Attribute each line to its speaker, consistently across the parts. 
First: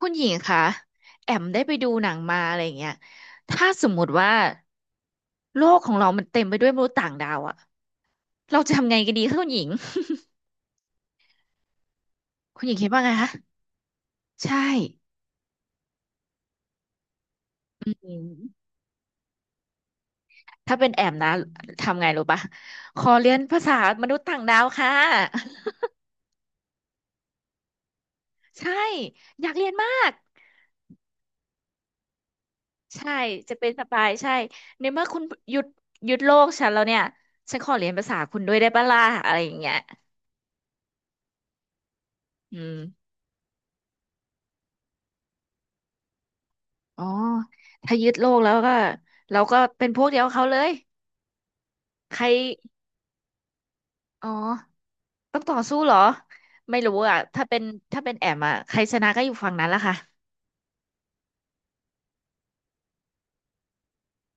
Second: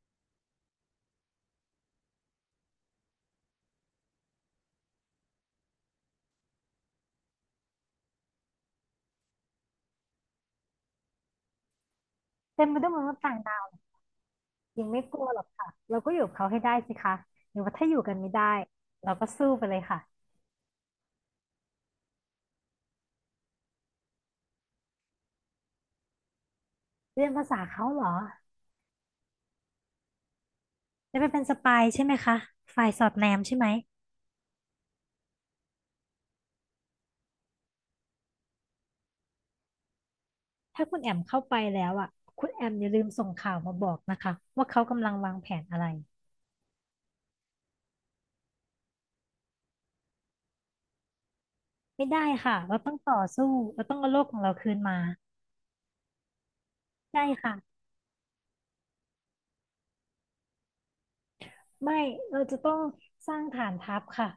Speaker 1: คุณหญิงคะแอมได้ไปดูหนังมาอะไรอย่างเงี้ยถ้าสมมุติว่าโลกของเรามันเต็มไปด้วยมนุษย์ต่างดาวอะเราจะทำไงกันดีคะคุณหญิง คุณ
Speaker 2: เต็
Speaker 1: ห
Speaker 2: ม
Speaker 1: ญิง
Speaker 2: ไป
Speaker 1: คิ
Speaker 2: ด้
Speaker 1: ด
Speaker 2: วยม
Speaker 1: ว่าไง
Speaker 2: นุษย์
Speaker 1: คะ
Speaker 2: ต่างดาวย
Speaker 1: ใช่
Speaker 2: ญิงไม่กลัวหรอกค่ะเราก็อยู่กับเขาให้ได้สิคะหรือว่าถ้า
Speaker 1: อื
Speaker 2: อยู่กันไม่ได้
Speaker 1: ม
Speaker 2: เราก็สู้ไปเลยค่ะ
Speaker 1: ถ้าเป็นแอมนะทำไงรู้ปะขอเรียนภาษามนุษย์ต่างดาวค่ะ
Speaker 2: เรียนภาษาเขาเหรอ
Speaker 1: ใช่อยากเรียนมาก
Speaker 2: จะไปเป็นสปายใช่ไหมคะฝ่ายสอ
Speaker 1: ใช่
Speaker 2: ดแนม
Speaker 1: จะ
Speaker 2: ใช่ไห
Speaker 1: เป็
Speaker 2: ม
Speaker 1: นสปายใช่ในเมื่อคุณหยุดหยุดโลกฉันแล้วเนี่ยฉันขอเรียนภาษาคุณด้วยได้ปะล่ะอะไรอย่างเงี้ย
Speaker 2: ถ้าคุณแอมเข้าไปแล้วอ่ะคุณ
Speaker 1: อื
Speaker 2: แอมอย่าลืม
Speaker 1: ม
Speaker 2: ส่งข่าวมาบอกนะคะว่าเขากำลังวางแผนอะไร
Speaker 1: อ๋อถ้ายึดโลกแล้วก็เราก็เป็นพวกเดียวกับเขาเลย
Speaker 2: ไม่
Speaker 1: ใคร
Speaker 2: ได้ค่ะเราต้องต่อสู้เราต้องเอาโล
Speaker 1: อ๋
Speaker 2: ก
Speaker 1: อ
Speaker 2: ของเราคืนมา
Speaker 1: ต้องต่อสู้เหรอไม่รู้อ่ะ
Speaker 2: ใช่ค่ะ
Speaker 1: ถ้าเป็นแอมอ่ะใครชนะก็อยู่ฝั่งนั้นละค่ะ
Speaker 2: ไม่เราจะต้องสร้างฐานทัพค่ะ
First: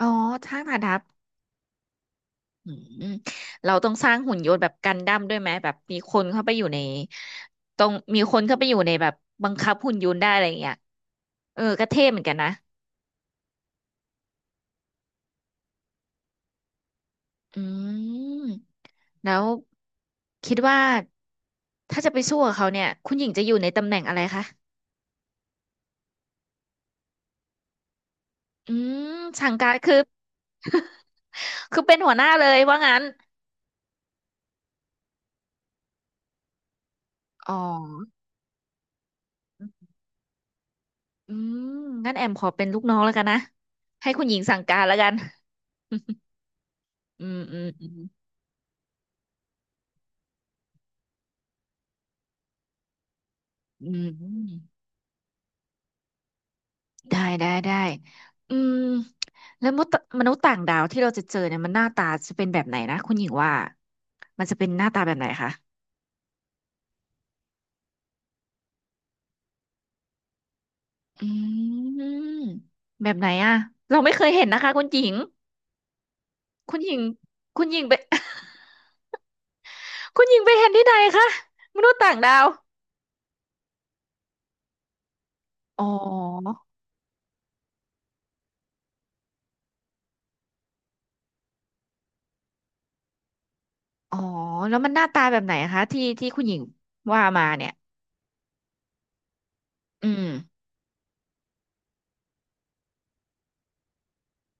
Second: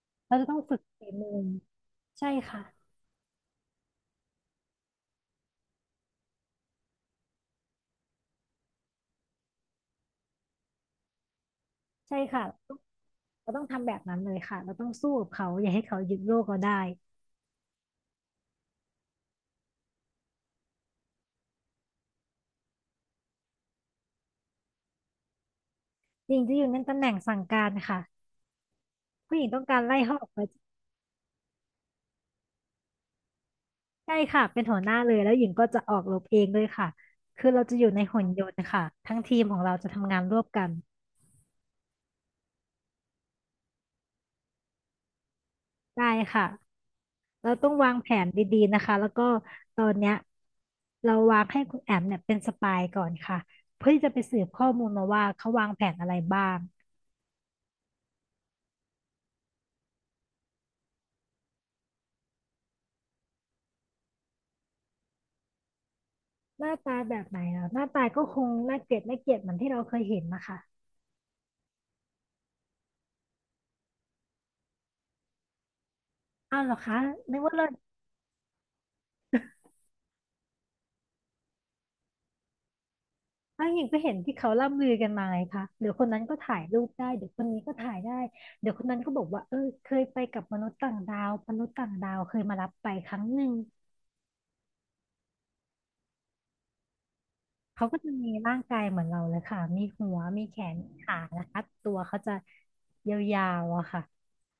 Speaker 1: อ๋อ
Speaker 2: เราจะต้
Speaker 1: ทา
Speaker 2: อง
Speaker 1: ง
Speaker 2: ฝึ
Speaker 1: ผ่าน
Speaker 2: ก
Speaker 1: ทัพ
Speaker 2: ฝีมือใช่ค่ะ
Speaker 1: อืมเราต้องสร้างหุ่นยนต์แบบกันดั้มด้วยไหมแบบมีคนเข้าไปอยู่ในต้องมีคนเข้าไปอยู่ในแบบบังคับหุ่นยนต์ได้อะไรอย่างเงี้ยเออก็เท่เห
Speaker 2: ใช่
Speaker 1: มือนกัน
Speaker 2: ค่ะ
Speaker 1: นะ
Speaker 2: เราต้องทำแบบนั้นเลยค่ะ เราต้องสู้กับเขาอย่าให้เขายึดโลกเราได้
Speaker 1: อืมแล้วคิดว่าถ้าจะไปสู้กับเขาเนี่ยคุณหญิงจะอยู่ในตำแหน่งอะไรคะ
Speaker 2: หญิงจะอยู่ในตำแหน่งสั่งการค่ะ
Speaker 1: อืม
Speaker 2: ผู้หญิง
Speaker 1: สั่ง
Speaker 2: ต้อง
Speaker 1: การ
Speaker 2: การ
Speaker 1: คื
Speaker 2: ไล่
Speaker 1: อ
Speaker 2: เขาออกไป
Speaker 1: คือเป็นหัวหน้าเลยว่างั้น
Speaker 2: ใช่ค่ะเป็นหัวหน้าเลยแล้วหญิงก็จะออกรบเองด้วยค่ะคือ
Speaker 1: อ๋อ
Speaker 2: เราจะอยู่ในหุ่นยนต์ค่ะทั้งทีมของเราจะทำงานร่วมกัน
Speaker 1: อืมงั้นแอมขอเป็นลูกน้องแล้วกันนะให้คุณหญิงสั่งการแล้วกัน
Speaker 2: ได้ ค่ะ
Speaker 1: อืม
Speaker 2: เรา
Speaker 1: อืม
Speaker 2: ต้อง
Speaker 1: อื
Speaker 2: วาง
Speaker 1: ม
Speaker 2: แผนดีๆนะคะแล้วก็ตอนเนี้ยเราวางให้คุณแอมเนี่ยเป็นสปายก่อนค่ะ
Speaker 1: อื
Speaker 2: เพื่อที่
Speaker 1: ม
Speaker 2: จะไป
Speaker 1: อื
Speaker 2: สื
Speaker 1: ม
Speaker 2: บข้อมูลมาว่าเขาวางแผนอะไรบ้าง
Speaker 1: ได้ได้ได้อืมแล้วมนุษย์ต่างดาวที่เราจะเจอเนี่ยมันหน้าตาจะเป็นแบบไหนนะคุณหญิงว่ามันจะเป็นหน้าตาแบบไหนคะ
Speaker 2: หน้าตาแบบไหนเหรอหน้าตาก็คงน่าเกลียดเหมือนที่เราเคยเห็นนะคะ
Speaker 1: อืมแบบไหนอะเราไม่เคยเห็นนะคะคุณหญิง
Speaker 2: อ้าวเหร
Speaker 1: คุ
Speaker 2: อ
Speaker 1: ณหญิ
Speaker 2: คะ
Speaker 1: ง
Speaker 2: นึกว่า
Speaker 1: คุ
Speaker 2: เลิ
Speaker 1: ณ
Speaker 2: ศ
Speaker 1: หญิงไป คุณหญิงไปเห็นที่ไหนคะมนุษย์ต่างดาว
Speaker 2: อ้าวหญิงก็เห็นที่เขาล่ำลือกันมาไงคะ
Speaker 1: อ๋
Speaker 2: เดี๋ยวคนนั้นก็
Speaker 1: อ
Speaker 2: ถ่ายรูปได้เดี๋ยวคนนี้ก็ถ่ายได้เดี๋ยวคนนั้นก็บอกว่าเออเคยไปกับมนุษย์ต่างดาวมนุษย์ต่างดาวเคยมารับไปครั้งหนึ่ง
Speaker 1: อ๋อแล้วมันหน้าตาแบบไหนคะที่คุณหญิงว่ามาเนี่ย
Speaker 2: เขาก็จะมีร่างกายเหมือนเราเลยค่ะมี
Speaker 1: อื
Speaker 2: หัว
Speaker 1: ม
Speaker 2: มีแขนมีขานะคะตัวเขาจะยาวๆอะค่ะ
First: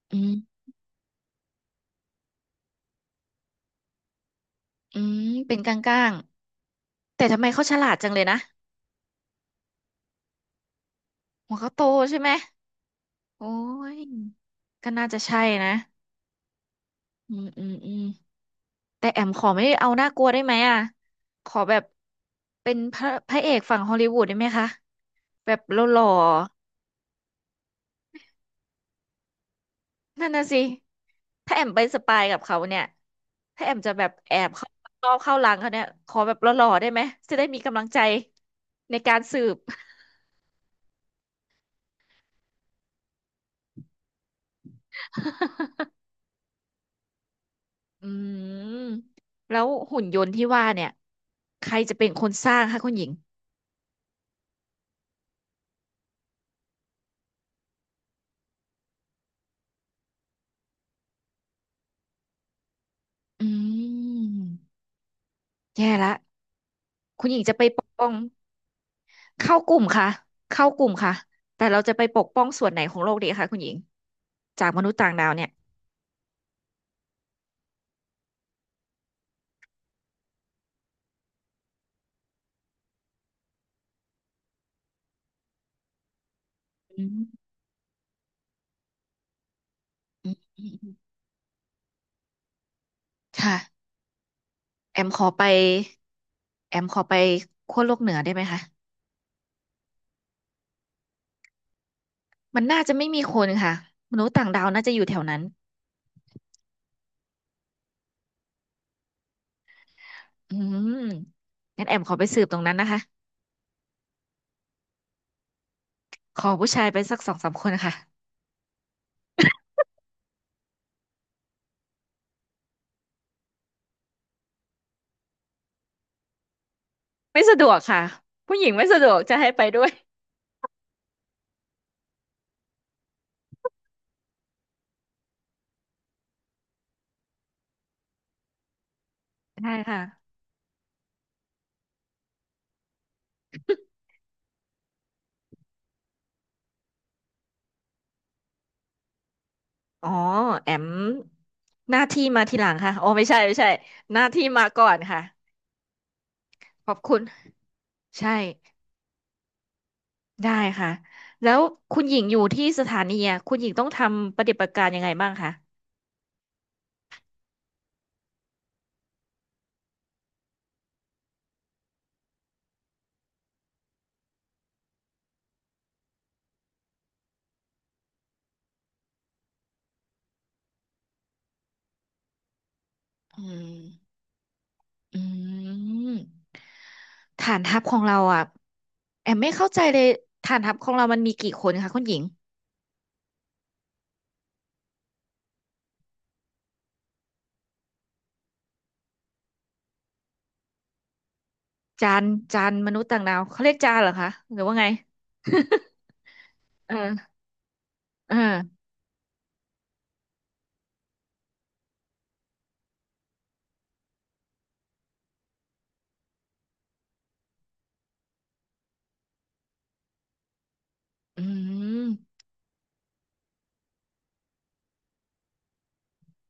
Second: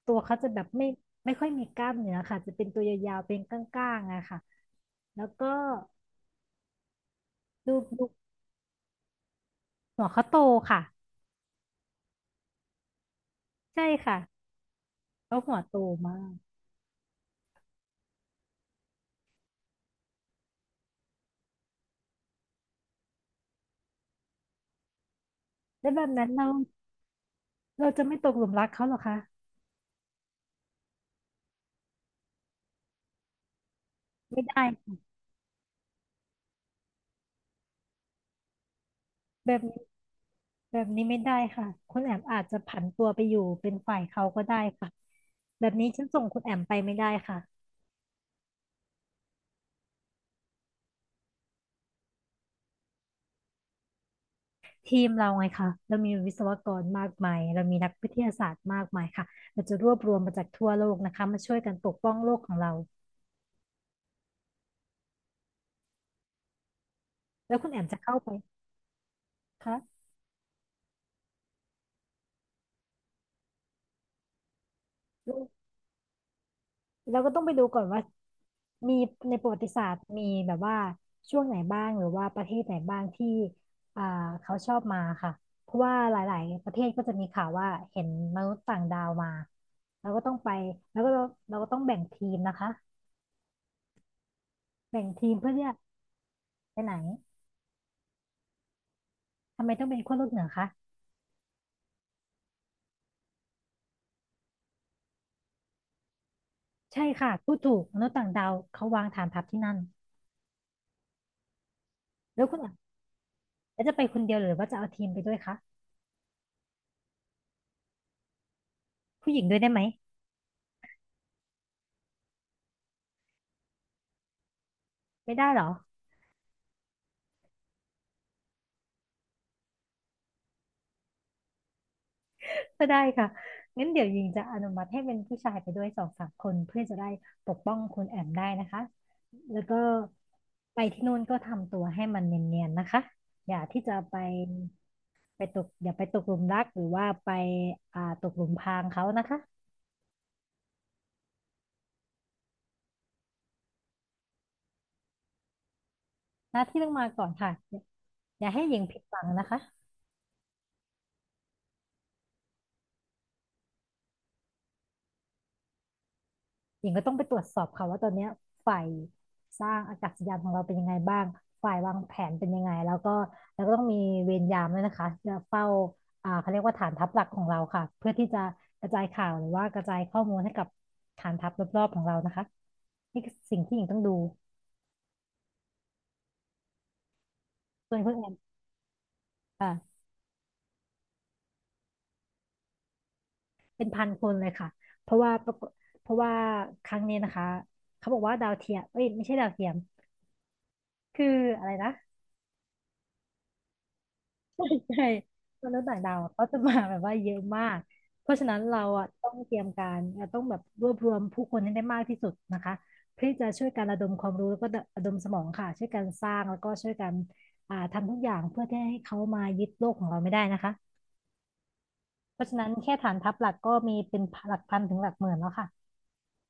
Speaker 2: ตั
Speaker 1: อื
Speaker 2: วเขา
Speaker 1: ม
Speaker 2: จะแบบไม่ค่อยมีกล้ามเนื้อค่ะจะเป็นตัวยาวๆเป็นก้างๆอะค่ะ
Speaker 1: อืม
Speaker 2: แล้วก็
Speaker 1: เป็นกลางๆแต่ทำไมเขาฉ
Speaker 2: ดู
Speaker 1: ลาด
Speaker 2: ดู
Speaker 1: จังเลยนะ
Speaker 2: หัวเขาโตค่ะ
Speaker 1: หัวเขาโตใช่ไหมโอ้
Speaker 2: ใช่
Speaker 1: ย
Speaker 2: ค่ะ
Speaker 1: ก็น่าจะใช่
Speaker 2: เขาหัว
Speaker 1: นะ
Speaker 2: โตมาก
Speaker 1: อืมอืมอืมแต่แอมขอไม่เอาน่ากลัวได้ไหมอ่ะขอแบบเป็นพระเอกฝั่งฮอลลีวูดได้ไหมคะแบบหล
Speaker 2: แล้วแบ
Speaker 1: ่อ
Speaker 2: บนั้นเรา
Speaker 1: ๆ
Speaker 2: เราจะไม่ตกหลุมรักเขาเหรอคะ
Speaker 1: นั่นน่ะสิ ถ้าแอมไปสปายกับเขาเนี่ยถ้าแอมจะแบบแอ
Speaker 2: ไม่
Speaker 1: บ
Speaker 2: ได้
Speaker 1: เข้า
Speaker 2: ค่ะ
Speaker 1: เข้าหลังเขาเนี่ยขอแบบหล่อๆได้ไหม จะได้มีกำลังใจในการสื
Speaker 2: แบ
Speaker 1: บ
Speaker 2: บนี้แบบนี้ไม่ได้ค่ะคุณแอมอาจจะผันตัวไปอยู่เป็นฝ่ายเขาก็ได้ค่ะแบบนี้ฉันส่งคุณแอมไปไม่ได้ค่ะ
Speaker 1: อืมแล้วหุ่นยนต์ที่ว่าเนี่ยใครจะเป็นคนสร้างคะคุณหญิง
Speaker 2: ทีมเราไงคะเรามีวิศวกรมากมายเรามีนักวิทยาศาสตร์มากมายค่ะเราจะรวบรวมมาจากทั่วโลกนะคะมาช่วยกันปกป้องโลกของเรา
Speaker 1: อืม แย่ละ คุณหญิงจะ
Speaker 2: แล้ว
Speaker 1: ไป
Speaker 2: คุณ
Speaker 1: ป
Speaker 2: แอม
Speaker 1: ก
Speaker 2: จะ
Speaker 1: ป้อง
Speaker 2: เข้าไป
Speaker 1: เข้ากลุ่
Speaker 2: คะ
Speaker 1: มค่ะเข้ากลุ่มค่ะ แต่เราจะไปปกป้องส่วนไหนของโลกดีคะคุณหญิงจากมนุษย์ต่างดาวเนี่ย
Speaker 2: เราก็ต้องไปดูก่อนว่ามีในประวัติศาสตร์มีแบบว่าช่วงไหนบ้างหรือว่าประเทศไหนบ้างที่อ่าเขาชอบมาค่ะเพราะว่าหลายๆประเทศก็
Speaker 1: อื
Speaker 2: จะมี
Speaker 1: ม
Speaker 2: ข่าวว่าเห็นมนุษย์ต่างดาวมาเราก็
Speaker 1: อื
Speaker 2: ต้อ
Speaker 1: ม
Speaker 2: งไป
Speaker 1: อืม
Speaker 2: แล้วก็เราก็ต้องแบ่งทีมนะคะ
Speaker 1: ค่ะ แอ
Speaker 2: แบ่ง
Speaker 1: มขอ
Speaker 2: ทีม
Speaker 1: ไป
Speaker 2: เพื่อที่จะ
Speaker 1: แอ
Speaker 2: ไป
Speaker 1: ม
Speaker 2: ไหน
Speaker 1: ขอไปขั้วโลกเหนือได้ไหมคะ
Speaker 2: ทำไมต้องเป็นขั้วโลกเหนือคะ
Speaker 1: มันน่าจะไม่มีคนค่ะมนุษย์ต่างดาวน่าจะอยู่แถวนั้น
Speaker 2: ใช่ค่ะพูดถูกมนุษย์ต่างดาวเขาวางฐานทัพที่นั่น
Speaker 1: อืมงั้นแอมขอไปสื
Speaker 2: แล้
Speaker 1: บ
Speaker 2: ว
Speaker 1: ต
Speaker 2: คุ
Speaker 1: ร
Speaker 2: ณ
Speaker 1: งนั้
Speaker 2: อ่ะ
Speaker 1: นนะคะ
Speaker 2: แล้วจะไปคนเดียวหรือว่าจะเอาทีมไปด้วยคะ
Speaker 1: ขอผู้ชายไปสักสองสามคนค่ะ
Speaker 2: ผู้หญิงด้วยได้ไหมไม่ได้เหรอ
Speaker 1: ไม่สะดวกค่ะ ผู้หญิงไม่สะดวกจะให้ไปด้วย
Speaker 2: ก็ได้ค่ะงั้นเดี๋ยวยิงจะอนุมัติให้เป็นผู้ชายไปด้วยสองสามคนเพื่อจะได้ปกป้องคุณแอมได้นะคะ แล้ว
Speaker 1: ได้
Speaker 2: ก็
Speaker 1: ค่ะ
Speaker 2: ไปที่นู่นก็ทำตัวให้มันเนียนๆนะคะ อย่าที่จะไปไปตกอย่าไปตกหลุมรักหรือว่าไปตกหลุมพรางเขานะคะ
Speaker 1: อ๋อแอมหน้าที่มาทีหลังค่ะโอ้ไม่ใช่ไม่ใช่หน้าที่มาก่อนค่ะ
Speaker 2: หน้าที่
Speaker 1: ข
Speaker 2: ต้อ
Speaker 1: อ
Speaker 2: ง
Speaker 1: บ
Speaker 2: มา
Speaker 1: คุณ
Speaker 2: ก่อนค่ะ
Speaker 1: ใช่
Speaker 2: อย่าให้หญิงผิดหวังนะคะ
Speaker 1: ได้ค่ะ แล้วคุณหญิงอยู่ที่สถานีอะคุณหญิงต้องทำปฏิบัติการยังไงบ้างคะ
Speaker 2: หญิงก็ต้องไปตรวจสอบค่ะว่าตอนเนี้ยฝ่ายสร้างอากาศยานของเราเป็นยังไงบ้างฝ่ายวางแผนเป็นยังไงแล้วก็ต้องมีเวรยามด้วยนะคะจะเฝ้าเขาเรียกว่าฐานทัพหลักของเราค่ะเพื่อที่จะกระจายข่าวหรือว่ากระจายข้อมูลให้กับฐานทัพรอบๆของเรานะคะนี่คือ
Speaker 1: อื
Speaker 2: สิ่ง
Speaker 1: ม
Speaker 2: ที่หญิงต้องดู
Speaker 1: อืมฐานทัพข
Speaker 2: ส่
Speaker 1: อ
Speaker 2: วน
Speaker 1: ง
Speaker 2: คุณ
Speaker 1: เรา
Speaker 2: แอน
Speaker 1: อ่ะแอมไม่เข้าใจเล
Speaker 2: อ่า
Speaker 1: ยฐานทัพของเรามันมีกี่คนคะคุณหญิง
Speaker 2: เป็นพันคนเลยค่ะเพราะว่าครั้งนี้นะคะเขาบอกว่าดาวเทียมเอ้ยไม่ใช่ดาวเทียมคืออะไรนะ
Speaker 1: จานจานมนุษย์ต่างดาวเขาเรียกจานเหรอคะหรือว่าไง
Speaker 2: ใช่มนุษย์ต่างดาวอะเขาจะมา
Speaker 1: เอ
Speaker 2: แบ
Speaker 1: อ
Speaker 2: บว่าเยอะมากเพ
Speaker 1: เอ
Speaker 2: ราะฉะนั้นเรา
Speaker 1: อ
Speaker 2: อ่ะต้องเตรียมการเราต้องแบบรวบรวมผู้คนให้ได้มากที่สุดนะคะเพื่อที่จะช่วยกันระดมความรู้แล้วก็ระดมสมองค่ะช่วยกันสร้างแล้วก็ช่วยกันทำทุกอย่างเพื่อที่ให้เขามายึดโลกของเราไม่ได้นะคะ
Speaker 1: อืม
Speaker 2: เพราะฉะนั้นแค่ฐานทัพหลักก็มีเป็นหลักพันถึงหลักหมื่นแล้วค่ะ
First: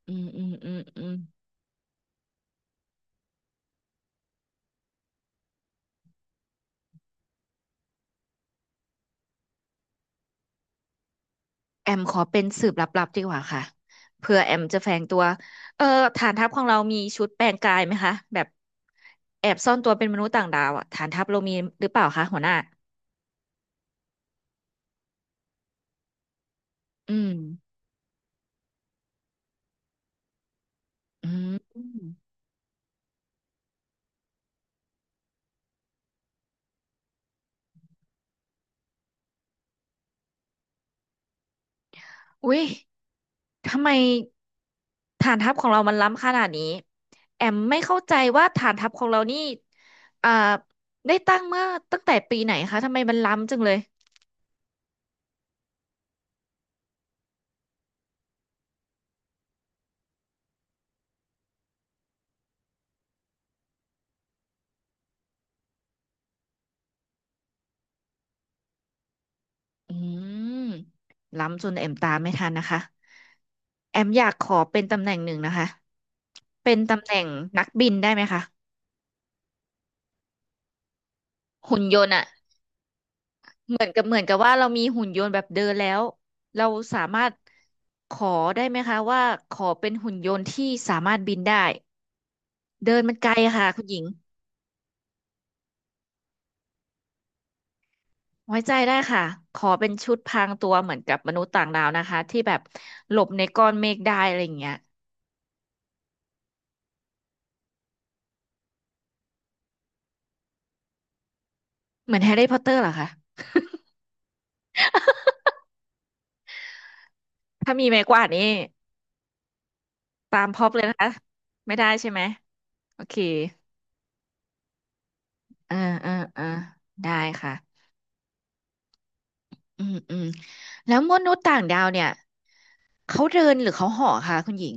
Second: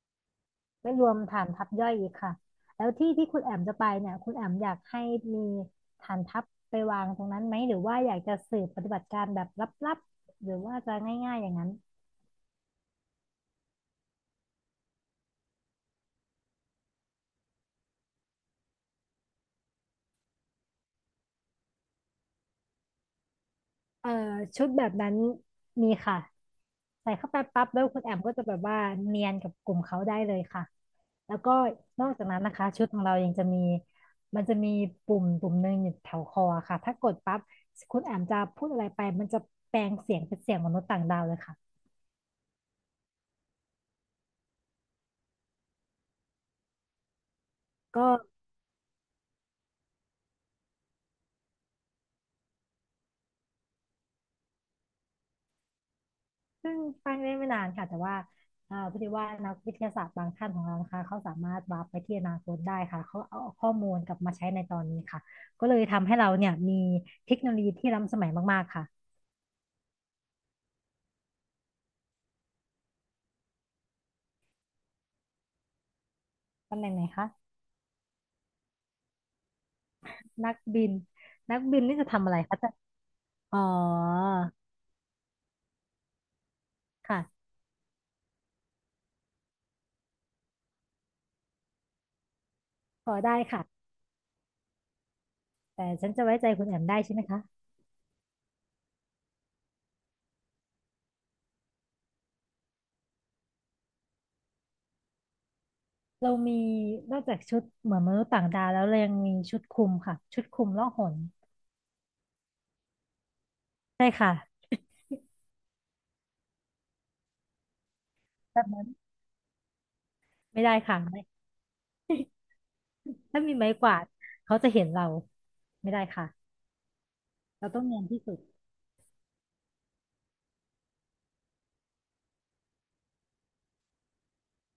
Speaker 1: อืมอืมอืม
Speaker 2: ไม่
Speaker 1: อื
Speaker 2: ร
Speaker 1: ม
Speaker 2: วมฐานทัพย่อยอีกค่ะแล้วที่ที่คุณแอมจะไปเนี่ยคุณแอมอยากให้มีฐานทัพไปวางตรงนั้นไหมหรือว่าอยากจะสืบปฏิบัติการแบบลับๆหรือว่าจะง่ายๆอย่างนั้น
Speaker 1: แอมขอเป็นสืบลับๆดีกว่าค่ะเผื่อแอมจะแฝงตัวเออฐานทัพของเรามีชุดแปลงกายไหมคะแบบแอบซ่อนตัวเป็นมนุษย์ต่างดาวอ่ะฐานทัพเรามีหรือเปล่าคะหัวหน้า
Speaker 2: เอ่อชุดแบบนั้นมีค่ะใส่
Speaker 1: อืม
Speaker 2: เข้าไปปั๊บแล้วคุณแอมก็จะแบบว่าเนียนกับกลุ่มเขาได้เลยค่ะ
Speaker 1: อื
Speaker 2: แล้วก็นอกจา
Speaker 1: ม
Speaker 2: กนั้นนะคะชุดของเรายังจะมีมันจะมีปุ่มหนึ่งอยู่แถวคอค่ะถ้ากดปั๊บคุณแอมจะพูดอะไรไปมันจะแปลงเสียงเป็นเสียงมนุษย์ต่างดาวเลยค่ะ
Speaker 1: อุ้ยทำไม ฐานทัพของเรามันล้ำขนาดนี้แอมไม่เข้า
Speaker 2: ก็
Speaker 1: ใจว่าฐานทัพของเรานี่อ่าได้ตั้งเมื่อตั้งแต่ปีไหนคะทำไมมันล้ำจังเลย
Speaker 2: เพิ่งตั้งได้ไม่นานค่ะแต่ว่าพอดีว่านักวิทยาศาสตร์บางท่านของเรานะคะเขาสามารถวาร์ปไปที่อนาคตได้ค่ะเขาเอาข้อมูลกลับมาใช้ในตอนนี้ค่ะก็เลยทำให้เราเนี่ยมีเทคโนโลยีที่ล้ำสมัยมากๆค่ะ
Speaker 1: อืมล้ำจนแอมตามไม่ทันนะคะแอมอยากขอเป็นตำแหน่งหนึ่งนะคะเป็น
Speaker 2: ตำแหน่งไห
Speaker 1: ตำ
Speaker 2: น
Speaker 1: แหน่ง
Speaker 2: คะ
Speaker 1: นักบินได้ไหมคะ
Speaker 2: นักบินนักบิ
Speaker 1: หุ่
Speaker 2: น
Speaker 1: นย
Speaker 2: นี่จะ
Speaker 1: นต์อะ
Speaker 2: ทำอะไรคะจะอ๋อ
Speaker 1: เหมือนกับว่าเรามีหุ่นยนต์แบบเดินแล้วเราสามารถ
Speaker 2: ค่ะ
Speaker 1: ขอได้ไหมคะว่าขอเป็นหุ่นยนต์ที่สามารถบินได้เดิน
Speaker 2: ข
Speaker 1: มั
Speaker 2: อ
Speaker 1: นไกล
Speaker 2: ได้
Speaker 1: อะ
Speaker 2: ค่ะ
Speaker 1: ค่ะคุณหญิง
Speaker 2: แต่ฉันจะไว้ใจคุณแอมได้ใช่ไหมคะ
Speaker 1: ไว้ใจได้ค่ะขอเป็นชุดพรางตัวเหมือนกับมนุษย์ต่างดาวนะคะที่แบบหลบในก้อนเมฆได้อะไรอย่างเงี้ย
Speaker 2: เรามีนอกจากชุดเหมือนมนุษย์ต่างดาวแล้วเรายังมีชุดคลุมค่ะชุดคลุมล่องหน
Speaker 1: เหมือนแฮร์รี่พอตเตอร์เหรอคะ
Speaker 2: ใช่ค่ะ
Speaker 1: ถ้ามีไม้กวาดนี่
Speaker 2: แบบนั้น
Speaker 1: ตามพ
Speaker 2: ไม่
Speaker 1: ร็อพ
Speaker 2: ได้
Speaker 1: เลยนะ
Speaker 2: ค่ะ
Speaker 1: คะไม่ได้ใช่ไหมโอเค
Speaker 2: ถ้ามีไม้กวาดเขาจะเห็นเรา
Speaker 1: เออ
Speaker 2: ไม่ได้
Speaker 1: เออเออ
Speaker 2: ค่ะ
Speaker 1: ได้ค่ะ
Speaker 2: เราต้องเนียนที่สุด
Speaker 1: อืมอืมแล้วมนุษย์ต่างดาวเนี่ยเขาเดินหรือเขาเห่อคะคุณหญิง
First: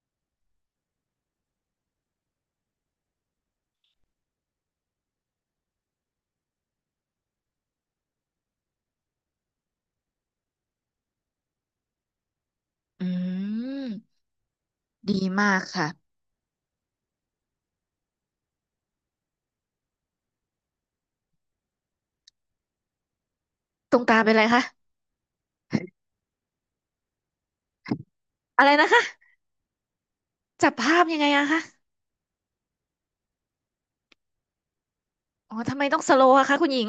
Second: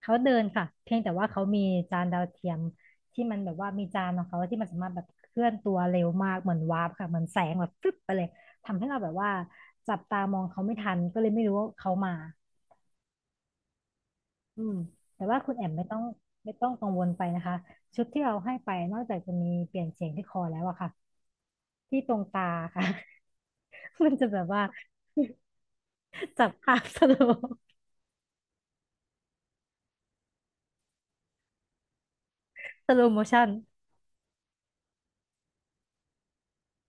Speaker 2: เขาเดินค่ะเพียงแต่ว่าเขามีจานดาวเทียมที่มันแบบว่ามีจานของเขาที่มันสามารถแบบเคลื่อนตัวเร็วมากเหมือนวาร์ปค่ะเหมือนแสงแบบฟึบไปเลย ทำให้เราแบบว่าจับตามองเขาไม่ทันก็เลยไม่รู้ว่าเขามา
Speaker 1: อืม
Speaker 2: อืม
Speaker 1: ดี
Speaker 2: แต่ว่า
Speaker 1: มา
Speaker 2: คุณ
Speaker 1: ก
Speaker 2: แอมไม่
Speaker 1: ค่ะ
Speaker 2: ต้องกังวลไปนะคะ ชุดที่เราให้ไปนอกจากจะมีเปลี่ยนเสียงที่คอแล้วอะค่ะ ที่ตรงตาค่ะ
Speaker 1: ตรง
Speaker 2: มัน
Speaker 1: ตา
Speaker 2: จะ
Speaker 1: เป็น
Speaker 2: แบ
Speaker 1: ไร
Speaker 2: บว่า
Speaker 1: คะ
Speaker 2: จับภาพสโล
Speaker 1: อะไรนะคะจับภาพยังไงอะคะ
Speaker 2: สโลโมชัน
Speaker 1: อ๋อทำไมต้องสโลว์อะคะคุณหญิง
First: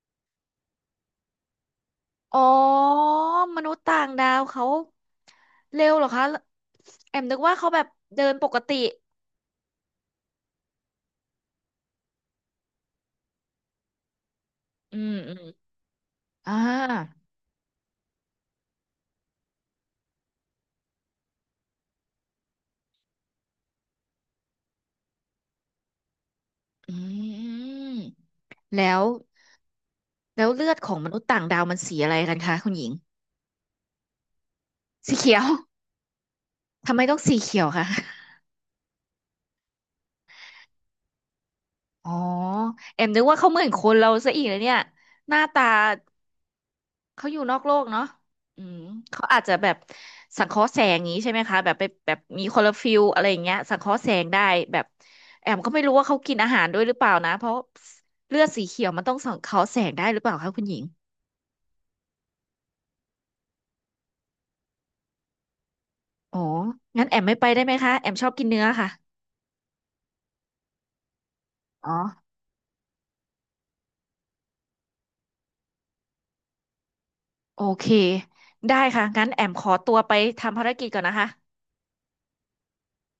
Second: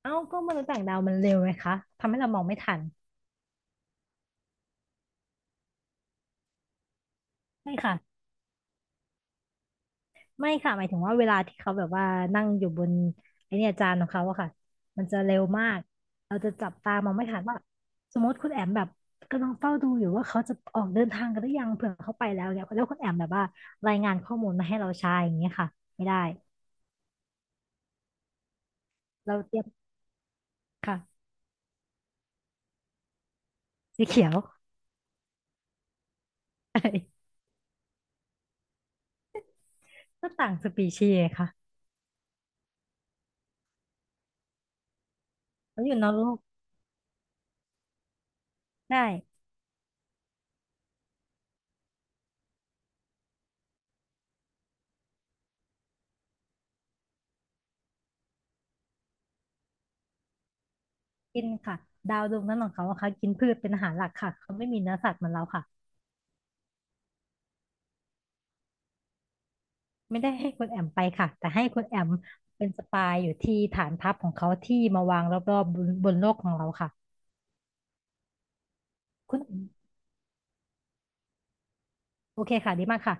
Speaker 2: เอ้าก็มนุษย์ต่างดาวมันเร็วไหมคะทำให้เราม
Speaker 1: อ๋อ
Speaker 2: องไม่ทัน
Speaker 1: มนุษย์ต่างดาวเขาเร็วเหรอคะแอมนึกว่าเขา
Speaker 2: ไม่
Speaker 1: แบบ
Speaker 2: ค่ะ
Speaker 1: เดินปกติ
Speaker 2: ไม่ค่ะหมายถึงว่าเวลาที่เขาแบบว่านั่งอยู่บนไอเนี่ยจานของเขาอะค่ะ
Speaker 1: อื
Speaker 2: มัน
Speaker 1: ม
Speaker 2: จะ
Speaker 1: อื
Speaker 2: เร็
Speaker 1: ม
Speaker 2: วมากเราจะ
Speaker 1: อ่า
Speaker 2: จับตามองไม่ทันว่าสมมติคุณแอมแบบกำลังเฝ้าดูอยู่ว่าเขาจะออกเดินทางกันหรือยังเผื่อเขาไปแล้วเนี่ยแล้วคุณแอมแบบว่ารายงานข้อมูลมาให้เราใช้อย่างเงี้ยค่ะไม่ได้
Speaker 1: อืมแล้ว
Speaker 2: เราเตรียม
Speaker 1: เลือดของมนุษ
Speaker 2: ค่ะ
Speaker 1: ย์ต่างดาวมันสีอะไรกันคะคุณหญิง
Speaker 2: สีเขียว
Speaker 1: สีเขียวทำไมต้องสี เขียวคะ
Speaker 2: ก็ต่างสปีชีส์ไงค่ะ
Speaker 1: อ๋อแอมนึกว่าเขาเหมือนคนเราซะอีกเลยเนี่ยหน้าตา
Speaker 2: เราอยู่นอกโลก
Speaker 1: เขาอยู่นอกโลกเนาะอืม
Speaker 2: ได้
Speaker 1: เขาอาจจะแบบสังเคราะห์แสงอย่างนี้ใช่ไหมคะแบบไปแบบมีคลอโรฟิลอะไรอย่างเงี้ยสังเคราะห์แสงได้แบบแอมก็ไม่รู้ว่าเขากินอาหารด้วยหรือเปล่านะเพราะเลือดสีเขียวมันต้องสังเคราะห์แสงได้หรือเปล่าคะคุณหญิง
Speaker 2: กินค่ะดาวดวงนั้นของเขาอะค่ะกินพืชเป็นอาหารหลักค่ะเขาไม่มีเนื้อสัตว์เหมือนเราค่ะ
Speaker 1: อ๋องั้นแอมไม่ไปได้ไหมคะแอมชอบกินเนื้อค่ะ
Speaker 2: ไม่ได้ให้คุณแอมไปค่ะแต่ให้คุณ
Speaker 1: อ๋อ
Speaker 2: แอมเป็นสปายอยู่ที่ฐานทัพของเขาที่มาวางรอบๆบนบนโลกของเราค่ะ
Speaker 1: โอเคได้ค่ะงั้น
Speaker 2: คุ
Speaker 1: แอ
Speaker 2: ณ
Speaker 1: ม
Speaker 2: แอ
Speaker 1: ข
Speaker 2: ม
Speaker 1: อตัวไปทำภารกิจก่อนนะคะ
Speaker 2: โอเคค่ะดีมากค่ะ